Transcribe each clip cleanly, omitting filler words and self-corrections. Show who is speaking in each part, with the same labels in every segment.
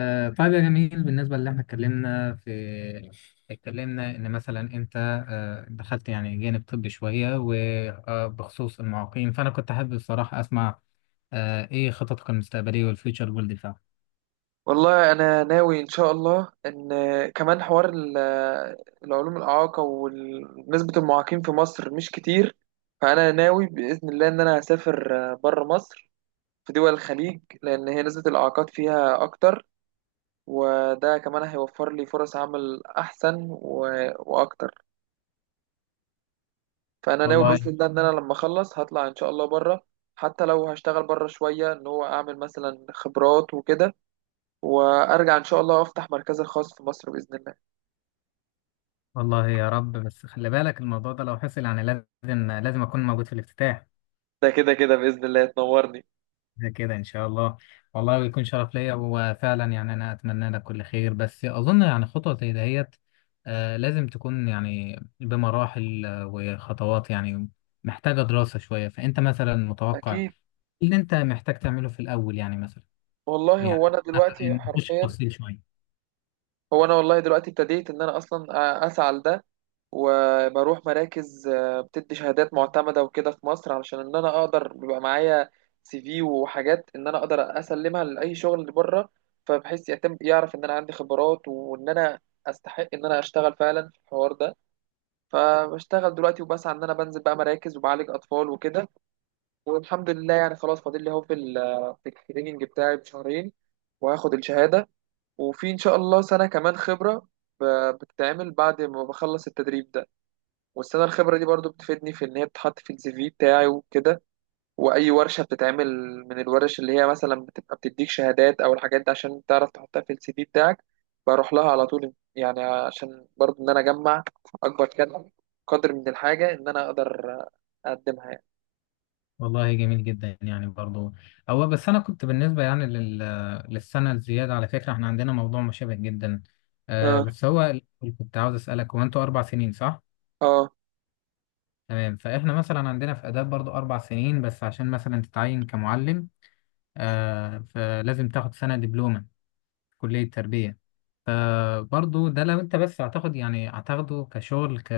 Speaker 1: طيب يا جميل، بالنسبة اللي احنا اتكلمنا في ان مثلا انت دخلت يعني جانب طبي شوية، وبخصوص المعاقين، فانا كنت حابب الصراحة اسمع ايه خططك المستقبلية والفيوتشر جول بتاعك.
Speaker 2: والله انا ناوي ان شاء الله ان كمان حوار العلوم الاعاقه ونسبه المعاقين في مصر مش كتير. فانا ناوي باذن الله ان انا هسافر بره مصر في دول الخليج لان هي نسبه الاعاقات فيها اكتر. وده كمان هيوفر لي فرص عمل احسن و- واكتر. فانا ناوي
Speaker 1: والله.
Speaker 2: باذن الله ان انا لما اخلص هطلع ان شاء الله بره حتى لو هشتغل بره شويه ان هو اعمل مثلا خبرات وكده. وارجع ان شاء الله افتح مركزي الخاص في مصر باذن الله.
Speaker 1: والله يا رب، بس خلي بالك الموضوع ده لو حصل يعني لازم لازم اكون موجود في الافتتاح.
Speaker 2: ده كده كده بإذن الله تنورني.
Speaker 1: ده كده ان شاء الله. والله بيكون شرف ليا، وفعلا يعني انا اتمنى لك كل خير، بس اظن يعني خطوه زي دهيت لازم تكون يعني بمراحل وخطوات يعني، محتاجه دراسه شويه. فانت مثلا متوقع إيه
Speaker 2: أكيد.
Speaker 1: اللي انت محتاج تعمله في الاول؟ يعني مثلا،
Speaker 2: والله
Speaker 1: يعني
Speaker 2: هو أنا دلوقتي
Speaker 1: نخش في
Speaker 2: حرفيا.
Speaker 1: تفصيل شويه.
Speaker 2: هو أنا والله دلوقتي ابتديت إن أنا أصلا أسعى لده. وبروح مراكز بتدي شهادات معتمدة وكده في مصر علشان إن أنا أقدر بيبقى معايا سي في وحاجات إن أنا أقدر أسلمها لأي شغل اللي بره. فبحيث يتم يعرف إن أنا عندي خبرات وإن أنا أستحق إن أنا أشتغل فعلا في الحوار ده. فبشتغل دلوقتي وبسعى إن أنا بنزل بقى مراكز وبعالج أطفال وكده. والحمد لله يعني خلاص فاضل لي اهو في ال في التريننج بتاعي بشهرين. وهاخد الشهادة. وفي إن شاء الله سنة كمان خبرة ب- بتتعمل بعد ما بخلص التدريب ده. والسنة الخبرة دي برضو بتفيدني في إن هي بتتحط في السي في بتاعي وكده. وأي ورشة بتتعمل من الورش اللي هي مثلا بتبقى بتديك شهادات أو الحاجات دي عشان تعرف تحطها في السي في بتاعك. بروح لها على طول يعني عشان برضو إن أنا أجمع أكبر قدر من الحاجة إن أنا أقدر أقدمها يعني.
Speaker 1: والله جميل جدا يعني برضو. هو بس انا كنت بالنسبه يعني لل... للسنه الزياده، على فكره احنا عندنا موضوع مشابه جدا،
Speaker 2: آه.
Speaker 1: بس هو كنت عاوز اسالك، هو انتوا اربع سنين صح؟
Speaker 2: آه.
Speaker 1: تمام، فاحنا مثلا عندنا في آداب برضو أربع سنين، بس عشان مثلا تتعين كمعلم فلازم تاخد سنة دبلومة في كلية تربية. فبرضو ده لو أنت بس هتاخد يعني هتاخده كشغل، ك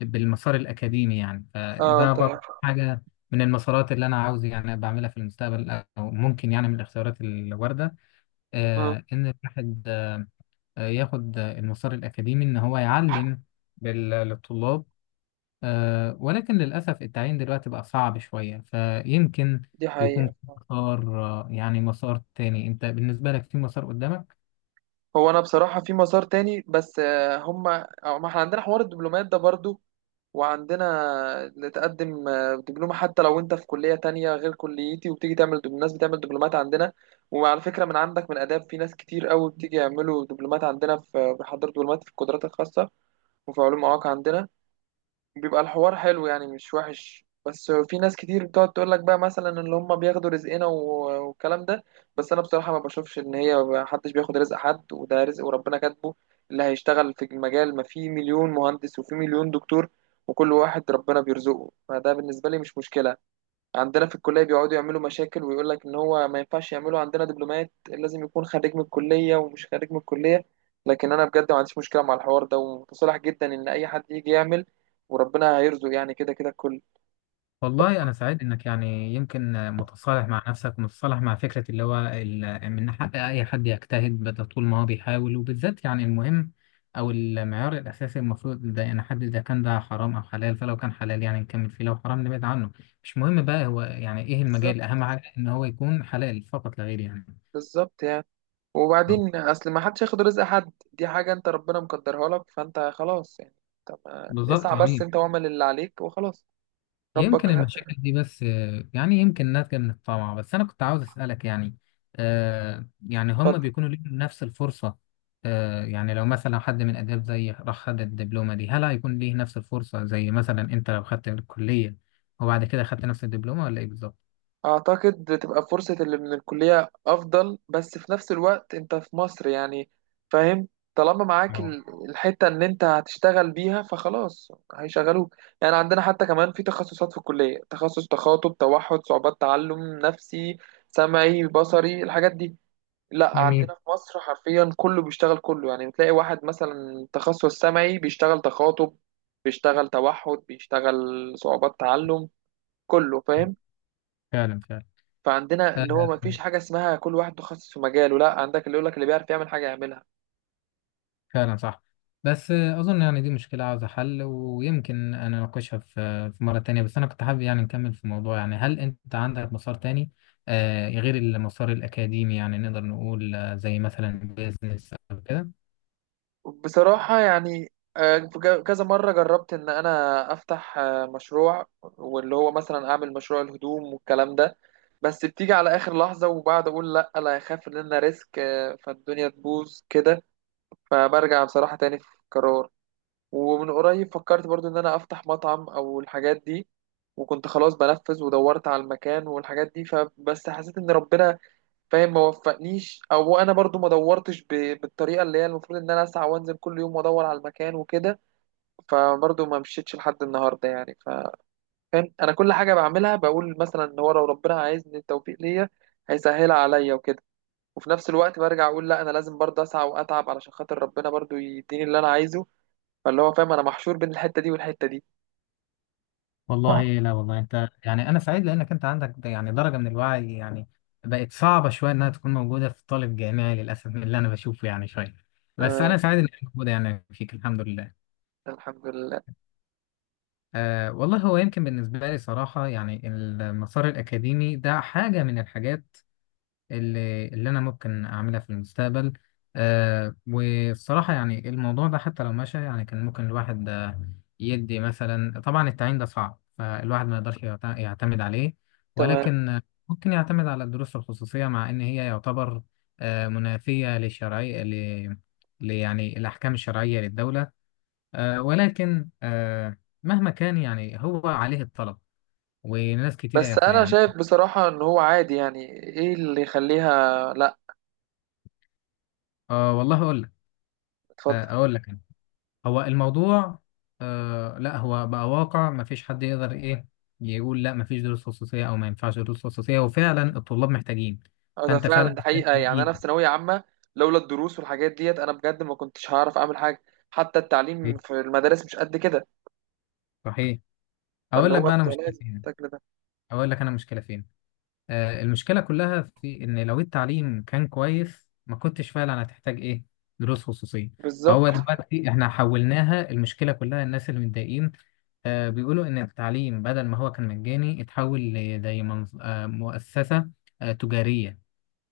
Speaker 1: بالمسار الأكاديمي يعني،
Speaker 2: آه
Speaker 1: فده برضو
Speaker 2: طبعا.
Speaker 1: حاجة من المسارات اللي أنا عاوز يعني بعملها في المستقبل، أو ممكن يعني من الاختيارات الواردة
Speaker 2: اه.
Speaker 1: إن الواحد ياخد المسار الأكاديمي إن هو يعلم بال- للطلاب. ولكن للأسف التعيين دلوقتي بقى صعب شوية، فيمكن
Speaker 2: دي
Speaker 1: يكون
Speaker 2: حقيقة.
Speaker 1: في مسار، يعني مسار تاني. أنت بالنسبة لك في مسار قدامك؟
Speaker 2: هو أنا بصراحة في مسار تاني بس هما أو ما احنا عندنا حوار الدبلومات ده برضو. وعندنا اللي تقدم دبلومة حتى لو أنت في كلية تانية غير كليتي وبتيجي تعمل الناس بتعمل دبلومات عندنا. وعلى فكرة من عندك من آداب في ناس كتير قوي بتيجي يعملوا دبلومات عندنا في بيحضروا دبلومات في القدرات الخاصة. وفي علوم مواقع عندنا. بيبقى الحوار حلو يعني مش وحش بس في ناس كتير بتقعد تقول لك بقى مثلا ان هم بياخدوا رزقنا و- والكلام ده. بس انا بصراحة ما بشوفش ان هي ما حدش بياخد رزق حد وده رزق وربنا كاتبه. اللي هيشتغل في المجال ما في مليون مهندس وفي مليون دكتور وكل واحد ربنا بيرزقه فده بالنسبة لي مش مشكلة. عندنا في الكلية بيقعدوا يعملوا مشاكل ويقول لك إن هو ما ينفعش يعملوا عندنا دبلومات لازم يكون خريج من الكلية ومش خريج من الكلية. لكن أنا بجد ما عنديش مشكلة مع الحوار ده ومتصالح جدا إن أي حد يجي يعمل. وربنا هيرزق يعني كده كده الكل.
Speaker 1: والله أنا سعيد إنك يعني يمكن متصالح مع نفسك، ومتصالح مع فكرة اللي هو ال- إن حق أي حد يجتهد، بدل طول ما هو بيحاول. وبالذات يعني المهم أو المعيار الأساسي المفروض ده، يعني حد إذا كان ده حرام أو حلال، فلو كان حلال يعني نكمل فيه، لو حرام نبعد عنه. مش مهم بقى هو يعني إيه
Speaker 2: بالظبط.
Speaker 1: المجال، أهم حاجة إن هو يكون حلال فقط لا غير يعني.
Speaker 2: بالظبط يعني. وبعدين أصل ما حدش ياخد رزق حد دي حاجة أنت ربنا مقدرها لك فأنت خلاص يعني. طب.
Speaker 1: بالظبط،
Speaker 2: اسعى بس
Speaker 1: جميل.
Speaker 2: أنت واعمل اللي عليك وخلاص.
Speaker 1: يمكن
Speaker 2: ربك.
Speaker 1: المشاكل دي بس يعني يمكن ناتجة من الطمع. بس أنا كنت عاوز أسألك يعني، يعني هم
Speaker 2: اتفضل.
Speaker 1: بيكونوا ليهم نفس الفرصة؟ يعني لو مثلا حد من آداب زي راح خد الدبلومة دي، هل هيكون ليه نفس الفرصة زي مثلا أنت لو خدت الكلية وبعد كده خدت نفس الدبلومة، ولا إيه بالظبط؟
Speaker 2: أعتقد تبقى فرصة اللي من الكلية أفضل بس في نفس الوقت أنت في مصر يعني. فاهم. طالما معاك
Speaker 1: اه،
Speaker 2: الحتة إن أنت هتشتغل بيها فخلاص هيشغلوك. يعني عندنا حتى كمان في تخصصات في الكلية تخصص تخاطب توحد صعوبات تعلم نفسي سمعي بصري الحاجات دي. لا
Speaker 1: جميل.
Speaker 2: عندنا في مصر حرفيا كله بيشتغل كله يعني بتلاقي واحد مثلا تخصص سمعي بيشتغل تخاطب بيشتغل توحد بيشتغل صعوبات تعلم كله فاهم.
Speaker 1: فعلا، فعلا.
Speaker 2: فعندنا
Speaker 1: آه
Speaker 2: اللي هو ما فيش حاجة اسمها كل واحد متخصص في مجاله لا عندك اللي يقولك اللي بيعرف يعمل حاجة يعملها.
Speaker 1: فعلا صح. بس اظن يعني دي مشكله عاوزه حل، ويمكن انا اناقشها في مره تانية. بس انا كنت حابب يعني نكمل في الموضوع. يعني هل انت عندك مسار تاني غير المسار الاكاديمي؟ يعني نقدر نقول زي مثلا بيزنس او كده.
Speaker 2: بصراحة يعني في كذا مرة جربت إن أنا أفتح مشروع واللي هو مثلا أعمل مشروع الهدوم والكلام ده. بس بتيجي على آخر لحظة وبعد أقول لأ لا أخاف إن أنا ريسك فالدنيا تبوظ كده. فبرجع بصراحة تاني في قرار. ومن قريب فكرت برضو إن أنا أفتح مطعم أو الحاجات دي. وكنت خلاص بنفذ ودورت على المكان والحاجات دي فبس حسيت إن ربنا فاهم ما وفقنيش او انا برضو ما دورتش بالطريقه اللي هي المفروض ان انا اسعى وانزل كل يوم وادور على المكان وكده. فبرضو ما مشيتش لحد النهارده يعني فاهم انا كل حاجه بعملها بقول مثلا ان هو لو ربنا عايزني التوفيق ليا هيسهلها عليا وكده. وفي نفس الوقت برجع اقول لا انا لازم برضو اسعى واتعب علشان خاطر ربنا برضو يديني اللي انا عايزه. فاللي هو فاهم انا محشور بين الحته دي والحته دي. اه.
Speaker 1: والله لا والله، انت يعني، انا سعيد لانك انت عندك د- يعني درجه من الوعي، يعني بقت صعبه شويه انها تكون موجوده في طالب جامعي للاسف، من اللي انا بشوفه يعني شويه. بس
Speaker 2: آه.
Speaker 1: انا سعيد انك موجوده يعني فيك، الحمد لله.
Speaker 2: الحمد لله.
Speaker 1: أه والله، هو يمكن بالنسبة لي صراحة يعني المسار الأكاديمي ده حاجة من الحاجات اللي أنا ممكن أعملها في المستقبل. أه، والصراحة يعني الموضوع ده حتى لو مشى يعني، كان ممكن الواحد يدي مثلا. طبعا التعيين ده صعب، فالواحد ما يقدرش يعتمد عليه،
Speaker 2: تمام.
Speaker 1: ولكن ممكن يعتمد على الدروس الخصوصية، مع إن هي يعتبر منافية للشرعية، ل يعني الأحكام الشرعية للدولة، ولكن مهما كان يعني هو عليه الطلب، وناس كتير
Speaker 2: بس انا
Speaker 1: يعني.
Speaker 2: شايف بصراحه ان هو عادي يعني ايه اللي يخليها لا.
Speaker 1: والله اقول لك،
Speaker 2: اتفضل.
Speaker 1: اقول لك أنا. هو الموضوع لا، هو بقى واقع، ما فيش حد يقدر ايه، يقول لا ما فيش دروس خصوصية، او ما ينفعش دروس خصوصية، وفعلا الطلاب محتاجين،
Speaker 2: اه ده
Speaker 1: فانت
Speaker 2: فعلا
Speaker 1: فعلا
Speaker 2: ده
Speaker 1: محتاج.
Speaker 2: حقيقة يعني أنا في ثانوية عامة. لولا الدروس والحاجات ديت أنا بجد ما كنتش هعرف أعمل حاجة. حتى التعليم
Speaker 1: ايه،
Speaker 2: في المدارس مش قد كده.
Speaker 1: صحيح.
Speaker 2: فاللي
Speaker 1: اقول لك
Speaker 2: هو
Speaker 1: بقى انا
Speaker 2: أنت
Speaker 1: مشكلة
Speaker 2: لازم
Speaker 1: فين،
Speaker 2: تاكل ده.
Speaker 1: اقول لك انا مشكلة فين. المشكلة كلها في إن لو التعليم كان كويس، ما كنتش فعلا هتحتاج إيه، دروس خصوصية.
Speaker 2: بالظبط.
Speaker 1: فهو دلوقتي إحنا حولناها، المشكلة كلها الناس اللي متضايقين بيقولوا إن التعليم بدل ما هو كان مجاني اتحول لزي مؤسسة تجارية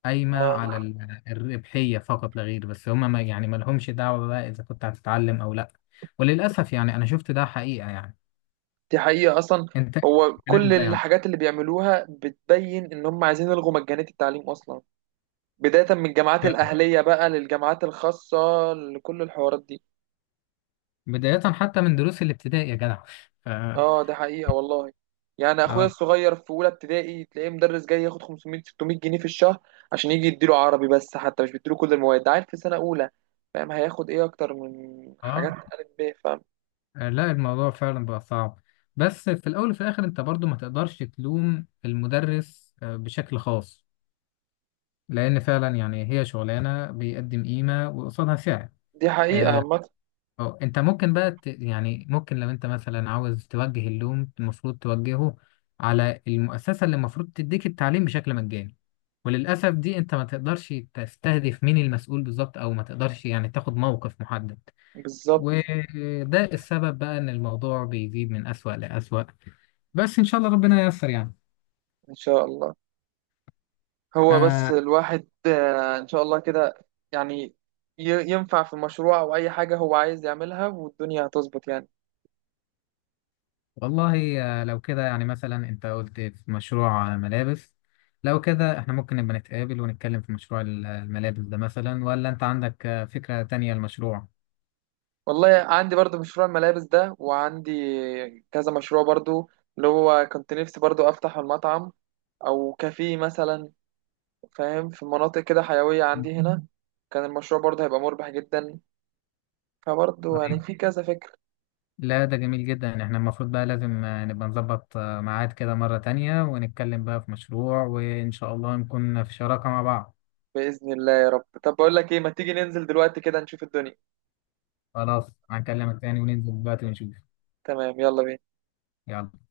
Speaker 1: قايمة على
Speaker 2: آه،
Speaker 1: ال- الربحية فقط لا غير، بس هما ما يعني ما لهمش دعوة بقى إذا كنت هتتعلم أو لأ. وللأسف يعني أنا شفت ده حقيقة يعني.
Speaker 2: دي حقيقة أصلا.
Speaker 1: أنت
Speaker 2: هو كل
Speaker 1: الكلام ده يعني
Speaker 2: الحاجات اللي بيعملوها بتبين إن هم عايزين يلغوا مجانية التعليم أصلا. بداية من الجامعات الأهلية بقى للجامعات الخاصة لكل الحوارات دي.
Speaker 1: بداية حتى من دروس الابتدائي يا جدع.
Speaker 2: اه ده حقيقة والله. يعني اخويا
Speaker 1: اه،
Speaker 2: الصغير في اولى ابتدائي تلاقيه مدرس جاي ياخد 500 600 جنيه في الشهر عشان يجي يديله عربي بس حتى مش بيديله كل المواد ده عارف في سنة اولى. فاهم هياخد ايه اكتر من
Speaker 1: اه.
Speaker 2: حاجات الف ب فاهم.
Speaker 1: لا، الموضوع فعلا بقى صعب. بس في الاول وفي الاخر انت برضو ما تقدرش تلوم المدرس بشكل خاص، لان فعلا يعني هي شغلانه بيقدم قيمه، وقصادها سعر.
Speaker 2: دي حقيقة
Speaker 1: آه.
Speaker 2: عامة.
Speaker 1: انت ممكن بقى ت... يعني ممكن لو انت مثلا عاوز توجه اللوم، المفروض توجهه على المؤسسه اللي المفروض تديك التعليم بشكل مجاني. وللاسف دي، انت ما تقدرش تستهدف مين المسؤول بالظبط، او ما تقدرش يعني تاخد موقف محدد.
Speaker 2: بالظبط.
Speaker 1: وده السبب بقى ان الموضوع بيزيد من أسوأ لأسوأ. بس ان شاء الله ربنا ييسر يعني.
Speaker 2: ان شاء الله. هو بس
Speaker 1: آه،
Speaker 2: الواحد ان شاء الله كده يعني ينفع في مشروع او اي حاجة هو عايز يعملها والدنيا هتظبط يعني.
Speaker 1: والله. لو كده يعني مثلا انت قلت في مشروع ملابس، لو كده احنا ممكن نبقى نتقابل ونتكلم في مشروع ال- الملابس ده مثلا، ولا انت عندك فكرة تانية للمشروع؟
Speaker 2: والله عندي برضو مشروع الملابس ده وعندي كذا مشروع برضو اللي هو كنت نفسي برضو افتح المطعم او كافيه مثلا. فاهم في مناطق كده حيوية
Speaker 1: مم.
Speaker 2: عندي هنا كان المشروع برضو هيبقى مربح جدا. فبرضو يعني
Speaker 1: طيب،
Speaker 2: في كذا فكر.
Speaker 1: لا ده جميل جدا. احنا المفروض بقى لازم نبقى نظبط ميعاد كده مرة تانية، ونتكلم بقى في مشروع، وان شاء الله نكون في شراكة مع بعض.
Speaker 2: بإذن الله يا رب طب بقول لك ايه ما تيجي ننزل دلوقتي كده نشوف الدنيا.
Speaker 1: خلاص، هنكلمك تاني وننزل دلوقتي ونشوف.
Speaker 2: تمام يلا بينا.
Speaker 1: يلا.